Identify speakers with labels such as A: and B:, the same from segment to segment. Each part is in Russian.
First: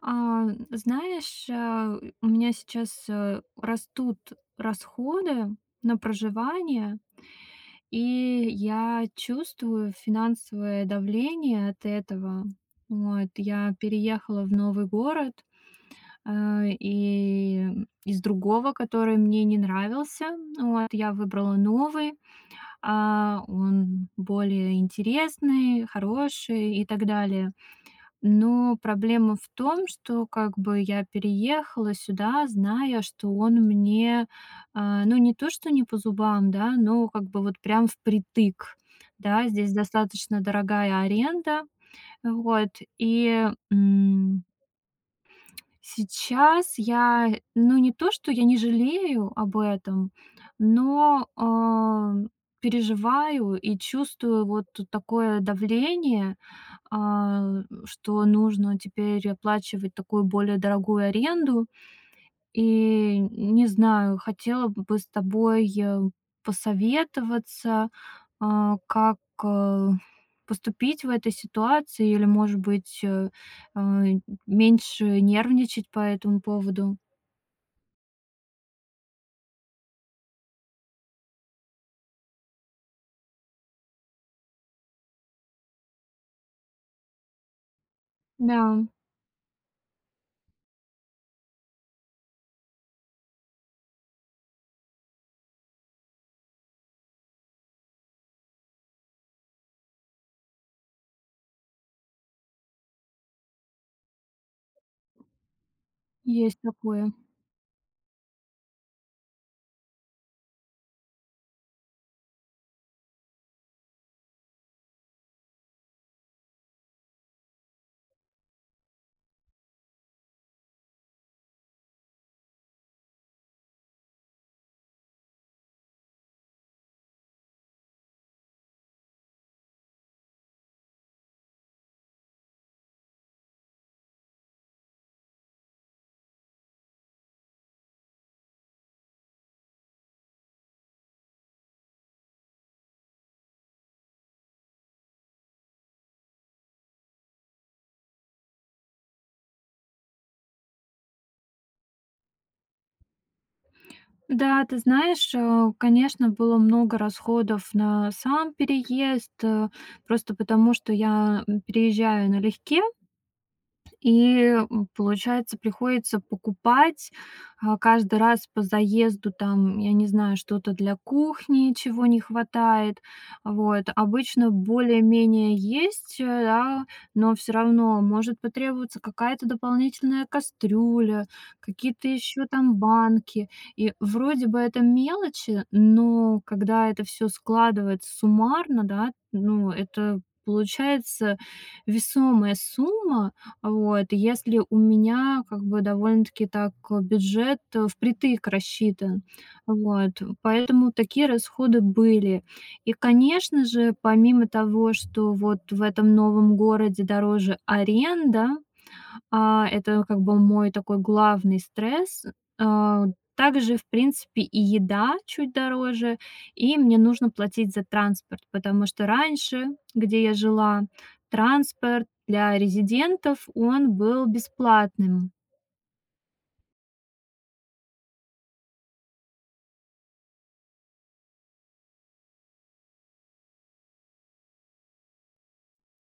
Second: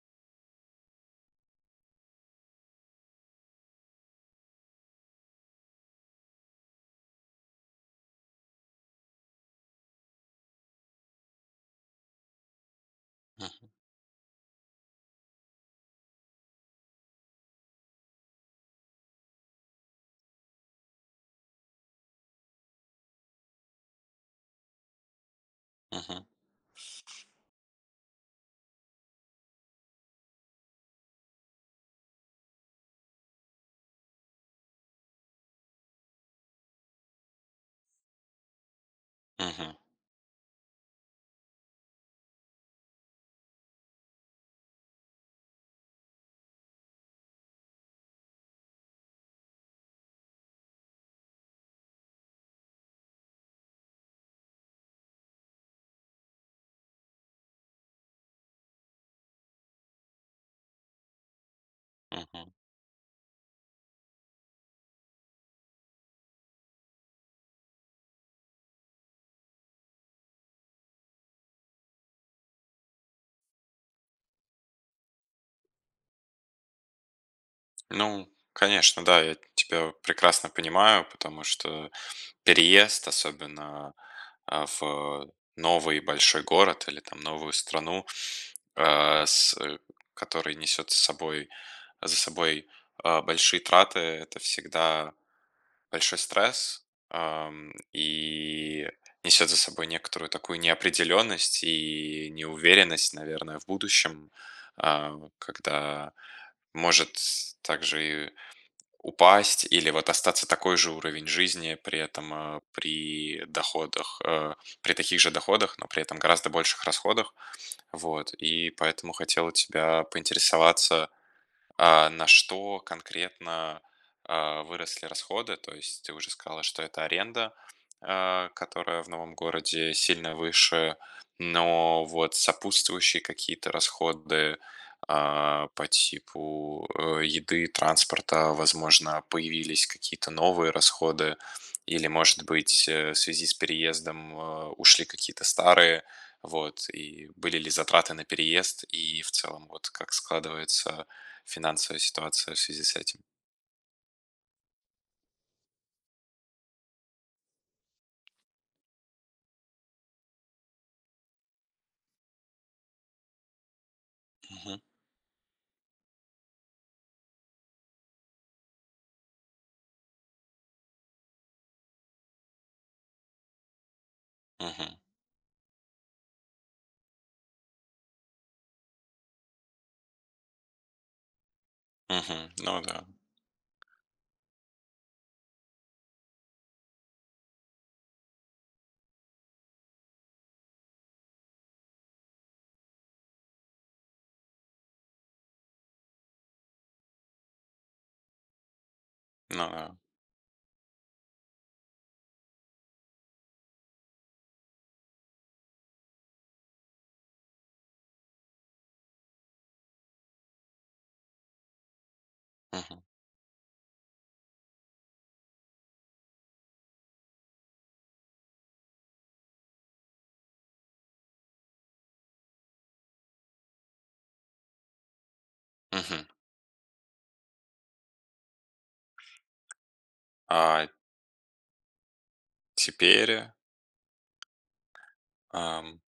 A: Знаешь, у меня сейчас растут расходы на проживание, и я чувствую финансовое давление от этого. Вот,
B: Мгм,
A: я переехала в новый город, и из другого, который мне не нравился, вот, я выбрала новый, он более интересный,
B: мгм,
A: хороший и так далее. Но проблема в том, что как бы я переехала сюда, зная, что он мне, ну, не то что не по зубам, да, но как бы вот прям впритык. Да, здесь
B: мгм,
A: достаточно дорогая аренда. Вот, и, сейчас я, ну, не то, что я не жалею об этом, но, переживаю и чувствую вот такое давление, что нужно теперь оплачивать такую более дорогую аренду.
B: мгм.
A: И не знаю, хотела бы с тобой, посоветоваться, как, э, поступить в этой ситуации или, может быть, а, меньше нервничать по этому поводу.
B: Ну, конечно, да, я тебя прекрасно понимаю, потому что переезд, особенно в новый большой город или там новую страну,
A: Да,
B: а, с, э, который несет с собой, за собой большие траты, это всегда большой стресс, и несет за собой некоторую такую неопределенность и неуверенность, наверное, в будущем, вот когда
A: есть такое.
B: может также и упасть или вот остаться такой же уровень жизни при этом при доходах, при таких же доходах, но при этом гораздо больших расходах. Вот. И поэтому хотел у тебя поинтересоваться, а на что конкретно, выросли расходы? То есть ты уже сказала, что это аренда, которая в новом городе сильно выше, но вот сопутствующие какие-то расходы, а, по типу, еды, транспорта, возможно, появились какие-то новые расходы или, может быть, в связи с переездом, ушли какие-то старые, вот, и были ли затраты на переезд, и в целом вот как складывается финансовая ситуация в связи с этим.
A: Да, ты знаешь, конечно, было много расходов на сам переезд, просто потому что я, переезжаю налегке. И,
B: Мгм,
A: получается, приходится покупать, каждый раз по заезду там, я не знаю, что-то для кухни, чего не хватает. Вот. Обычно
B: мгм,
A: более-менее есть, да, но все равно может потребоваться какая-то дополнительная кастрюля, какие-то еще
B: мгм.
A: там
B: Ну да,
A: банки. И вроде бы это мелочи, но когда это все складывается суммарно, да, ну, это получается весомая сумма, вот, если у меня как бы довольно-таки так бюджет впритык рассчитан.
B: ну да.
A: Вот, поэтому такие расходы были. И, конечно же, помимо того, что вот в этом новом городе дороже аренда, это как бы мой такой главный стресс.
B: Мгм,
A: А, Также, в принципе, и еда чуть дороже, и мне нужно платить за транспорт, потому что раньше, где я жила, транспорт для резидентов, он был бесплатным.
B: мгм. А теперь, ам,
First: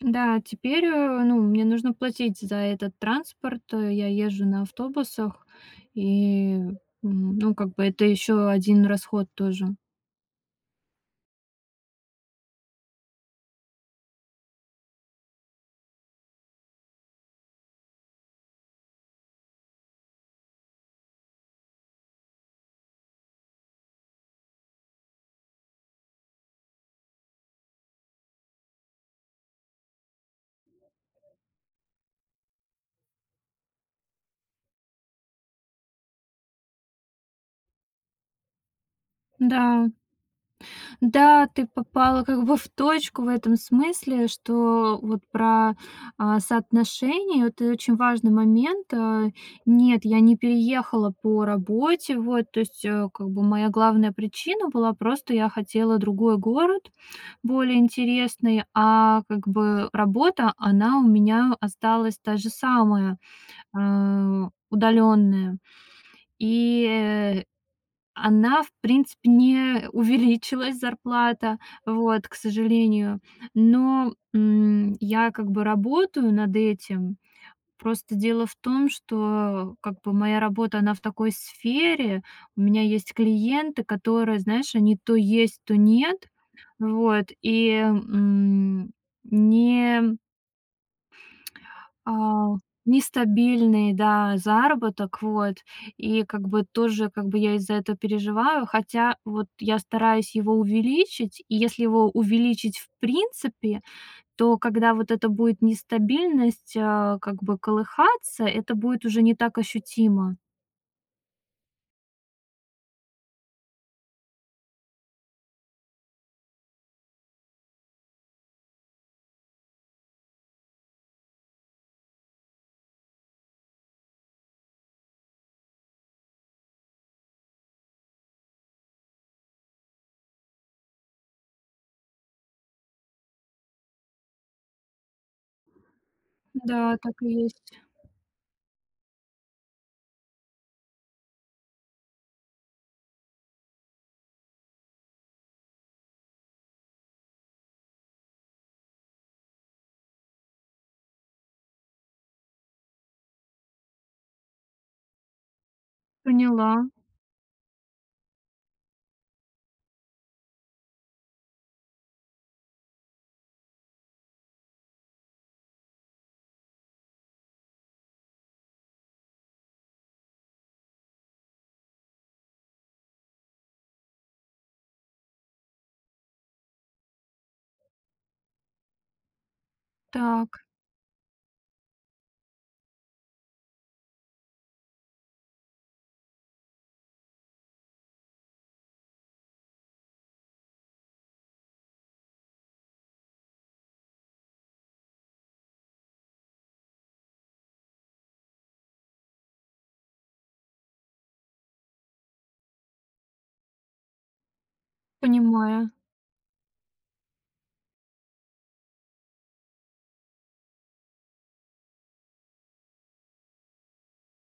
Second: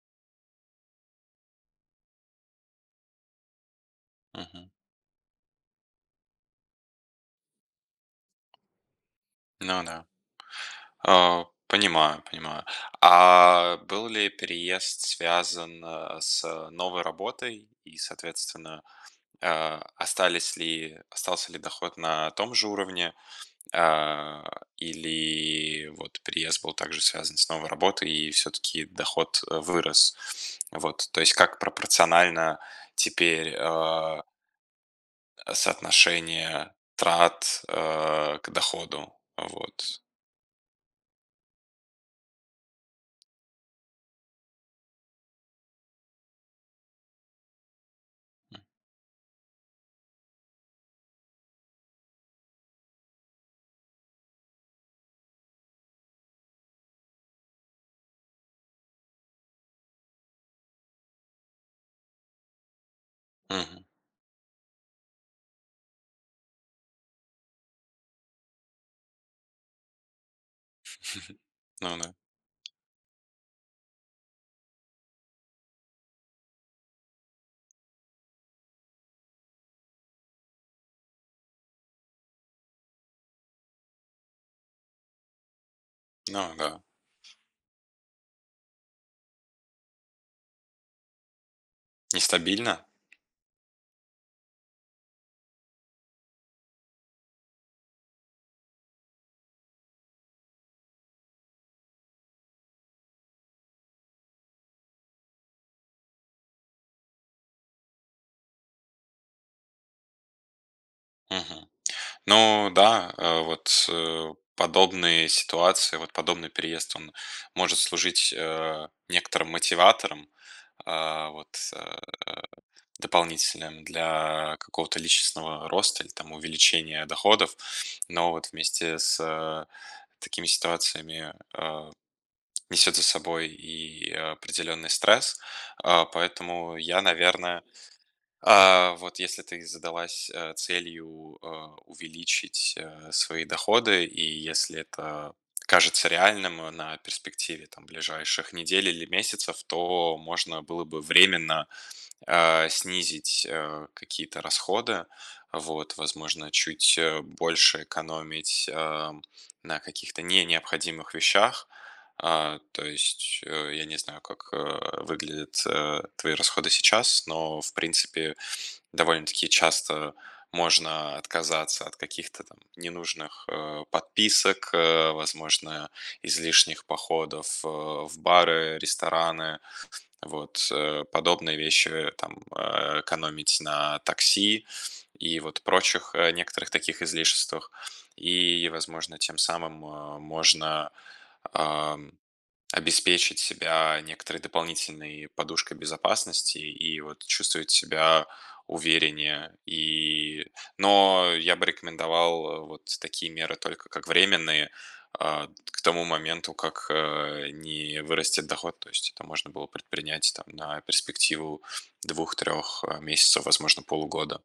A: Да, теперь, ну, мне нужно платить за этот транспорт. Я езжу на
B: мгм,
A: автобусах, и, ну, как бы это еще один расход тоже.
B: ну да. А, понимаю, понимаю. А был ли переезд связан, с новой работой и, соответственно, а, остались ли остался ли доход на том же уровне? А, Или вот переезд был также связан с новой работой, и все-таки доход вырос. Вот, то есть как пропорционально теперь соотношение трат к доходу.
A: Да.
B: Вот.
A: Да, ты попала как бы в точку в этом смысле, что вот про, соотношение- это очень важный момент. Нет, я не переехала по работе, вот, то есть, как бы моя главная причина была просто я хотела другой город, более интересный, а как бы работа, она у меня осталась та же самая,
B: Мгм.
A: удаленная. И, она, в принципе, не увеличилась зарплата,
B: Ну да.
A: вот, к сожалению. Но, я как бы работаю над этим. Просто дело в том, что как бы моя работа, она в такой сфере. У меня есть клиенты, которые, знаешь, они то есть, то нет.
B: Ну да.
A: Вот, и, не, а,
B: Нестабильно?
A: нестабильный, да, заработок, вот. И как бы тоже как бы я из-за этого переживаю, хотя вот я стараюсь его увеличить. И если его увеличить в принципе, то когда вот это будет нестабильность, как бы колыхаться, это будет уже не так ощутимо.
B: Мгм. Ну да, подобные ситуации, вот подобный переезд, он может служить некоторым мотиватором, а, вот э, дополнительным для какого-то личностного роста или там увеличения доходов. Но вот вместе с, такими ситуациями, несет за собой и определенный стресс. А, поэтому
A: Да,
B: я,
A: так и
B: наверное,
A: есть.
B: вот если ты задалась, целью, увеличить, свои доходы, и если это кажется реальным, на перспективе там ближайших недель или месяцев, то можно было бы временно снизить, какие-то расходы. Вот, возможно,
A: Поняла.
B: чуть, больше экономить, на каких-то не необходимых вещах. А, то есть, я не знаю, как, выглядят, твои расходы сейчас, но, в принципе, довольно-таки часто можно отказаться от каких-то там ненужных, подписок, возможно, излишних походов, в бары, рестораны.
A: Так,
B: Вот, подобные вещи, там, экономить на такси и вот прочих, некоторых таких излишествах. И, возможно, тем самым, можно обеспечить себя некоторой дополнительной подушкой безопасности и вот чувствовать себя увереннее. И, но я бы рекомендовал, вот такие меры только как временные, к
A: понимаю.
B: тому моменту, как, не вырастет доход. То есть это можно было предпринять там на перспективу двух-трех месяцев, возможно, полугода.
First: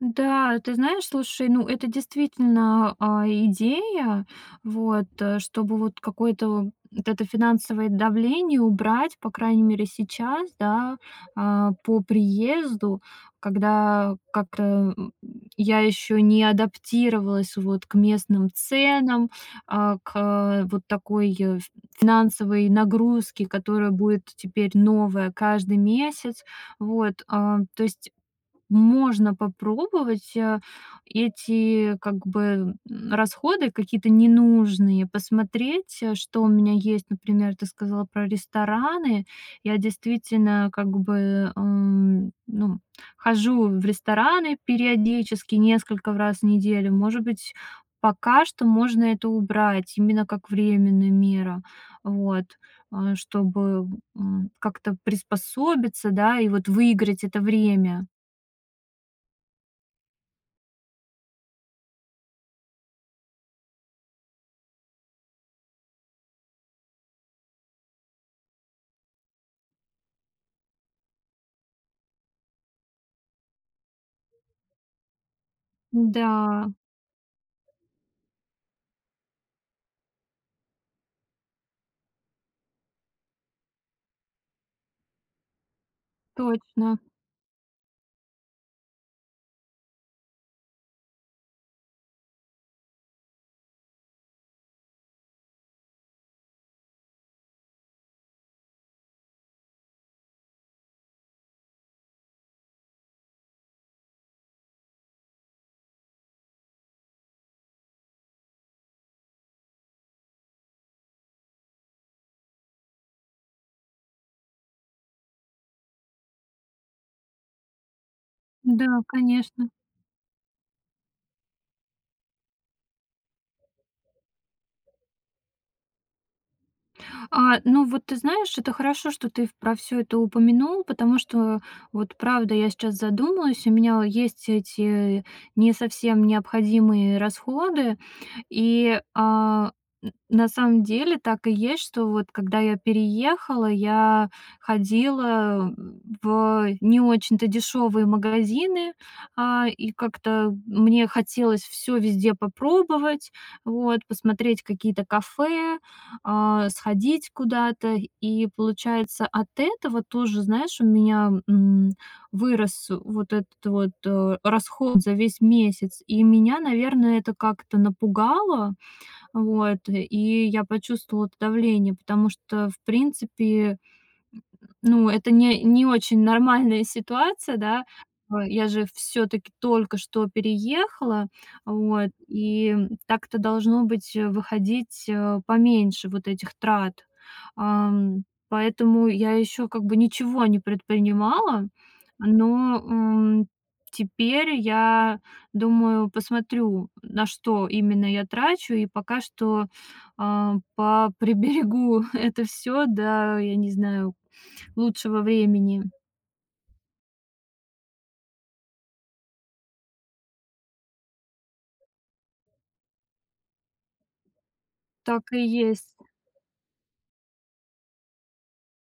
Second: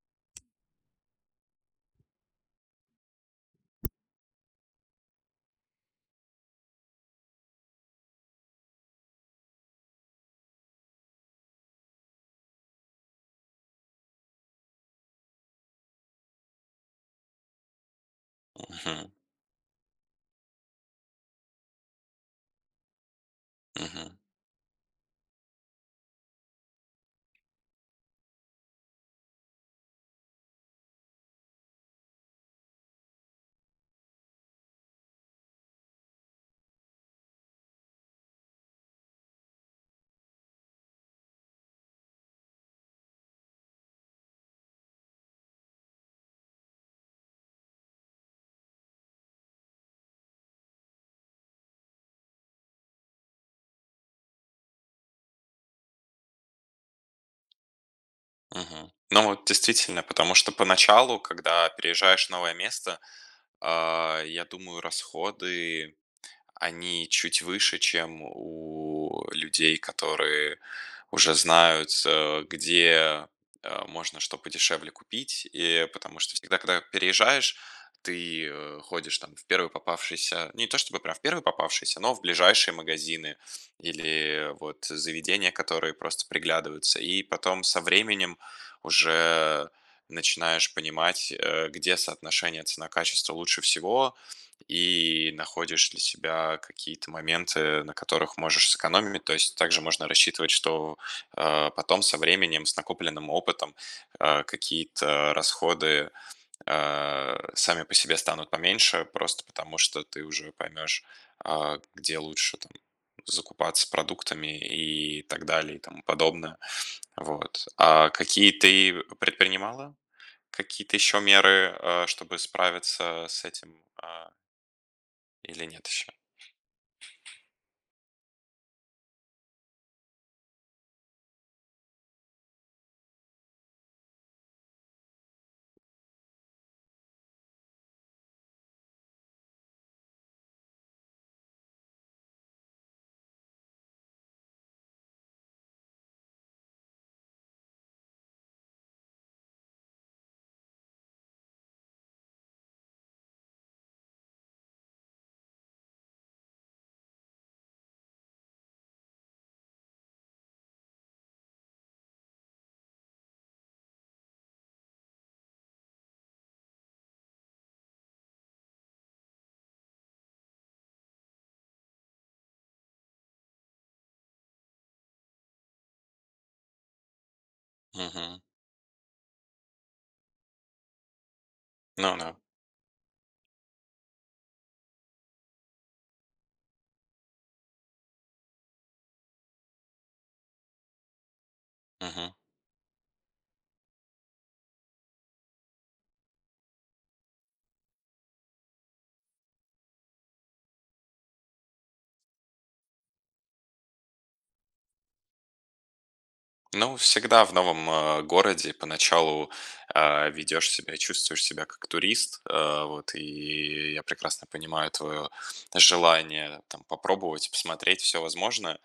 A: Да, ты знаешь, слушай, ну это действительно идея, вот, чтобы вот какое-то вот это финансовое давление убрать, по крайней мере сейчас, да, по приезду, когда как-то я еще не адаптировалась вот к местным
B: Мгм,
A: ценам, к вот такой финансовой нагрузке, которая
B: мгм,
A: будет теперь новая каждый месяц, вот, то есть можно попробовать, эти, как бы, расходы какие-то ненужные посмотреть, что у меня есть. Например, ты сказала про рестораны. Я действительно, как бы, ну, хожу в рестораны периодически, несколько раз в неделю. Может быть, пока что можно это убрать, именно как временная мера. Вот, чтобы, как-то приспособиться, да, и вот выиграть это время.
B: мгм. Ну вот действительно, потому что поначалу, когда переезжаешь в новое место, а, я думаю, расходы, они чуть выше, чем у людей, которые уже знают, где можно что подешевле купить. И потому
A: Да,
B: что всегда, когда переезжаешь, ты ходишь там в первый попавшийся, не то чтобы прям в первый попавшийся, но в ближайшие магазины или вот заведения, которые просто
A: точно.
B: приглядываются. И потом со временем уже начинаешь понимать, где соотношение цена-качество лучше всего, и находишь для себя какие-то моменты, на которых можешь сэкономить. То есть также можно рассчитывать, что потом со временем, с накопленным опытом, какие-то расходы сами по себе станут поменьше, просто потому что ты уже поймешь, а, где лучше там закупаться продуктами и так далее и тому подобное. Вот. А какие
A: Да,
B: ты
A: конечно.
B: предпринимала? Какие-то еще меры, чтобы справиться с этим а, или нет еще?
A: Ну вот ты знаешь, это хорошо, что ты про все это упомянул, потому что вот правда я сейчас задумалась, у меня есть эти не совсем необходимые расходы. И, а, н на самом деле так и есть, что вот когда я переехала, я ходила в не очень-то дешевые магазины, и как-то мне хотелось все везде попробовать, вот, посмотреть какие-то кафе, сходить куда-то. И получается, от этого тоже, знаешь, у меня, вырос вот этот вот, расход за весь месяц. И меня, наверное, это как-то напугало, вот, и я почувствовала это давление, потому что, в принципе, ну, это не очень нормальная ситуация, да.
B: Мгм.
A: Я же все таки только что переехала, вот,
B: Ну да.
A: и так-то должно быть, выходить, поменьше вот этих трат. Поэтому я еще как бы ничего не предпринимала,
B: Мгм.
A: но, теперь я думаю, посмотрю, на что именно я трачу, и пока что, поприберегу это все, да, я не знаю, лучшего времени.
B: Ну, всегда в новом городе поначалу ведешь себя и чувствуешь себя как турист. Вот, и я прекрасно понимаю твое
A: Так и есть.
B: желание там, попробовать, посмотреть все возможное.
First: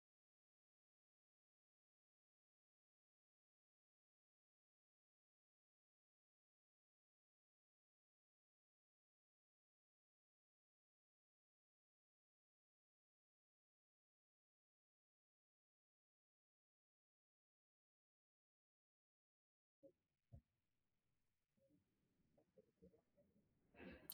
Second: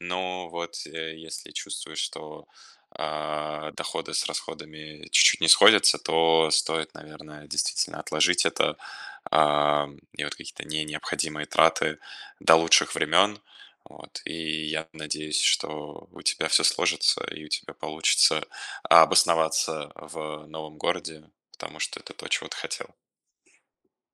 B: Но вот если чувствуешь, что доходы с расходами чуть-чуть не сходятся, то стоит, наверное, действительно отложить это а, и вот какие-то не необходимые траты до лучших времен. Вот, и я надеюсь, что у тебя все сложится и у тебя получится обосноваться в новом городе, потому что это то, чего ты хотел.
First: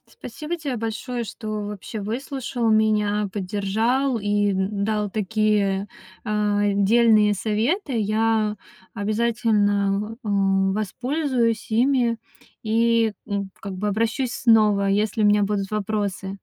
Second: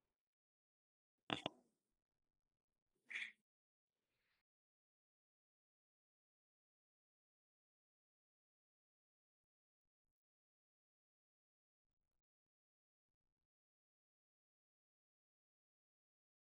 A: Спасибо тебе большое, что вообще выслушал меня, поддержал и дал такие дельные советы. Я обязательно воспользуюсь ими и как бы обращусь снова, если у меня будут вопросы.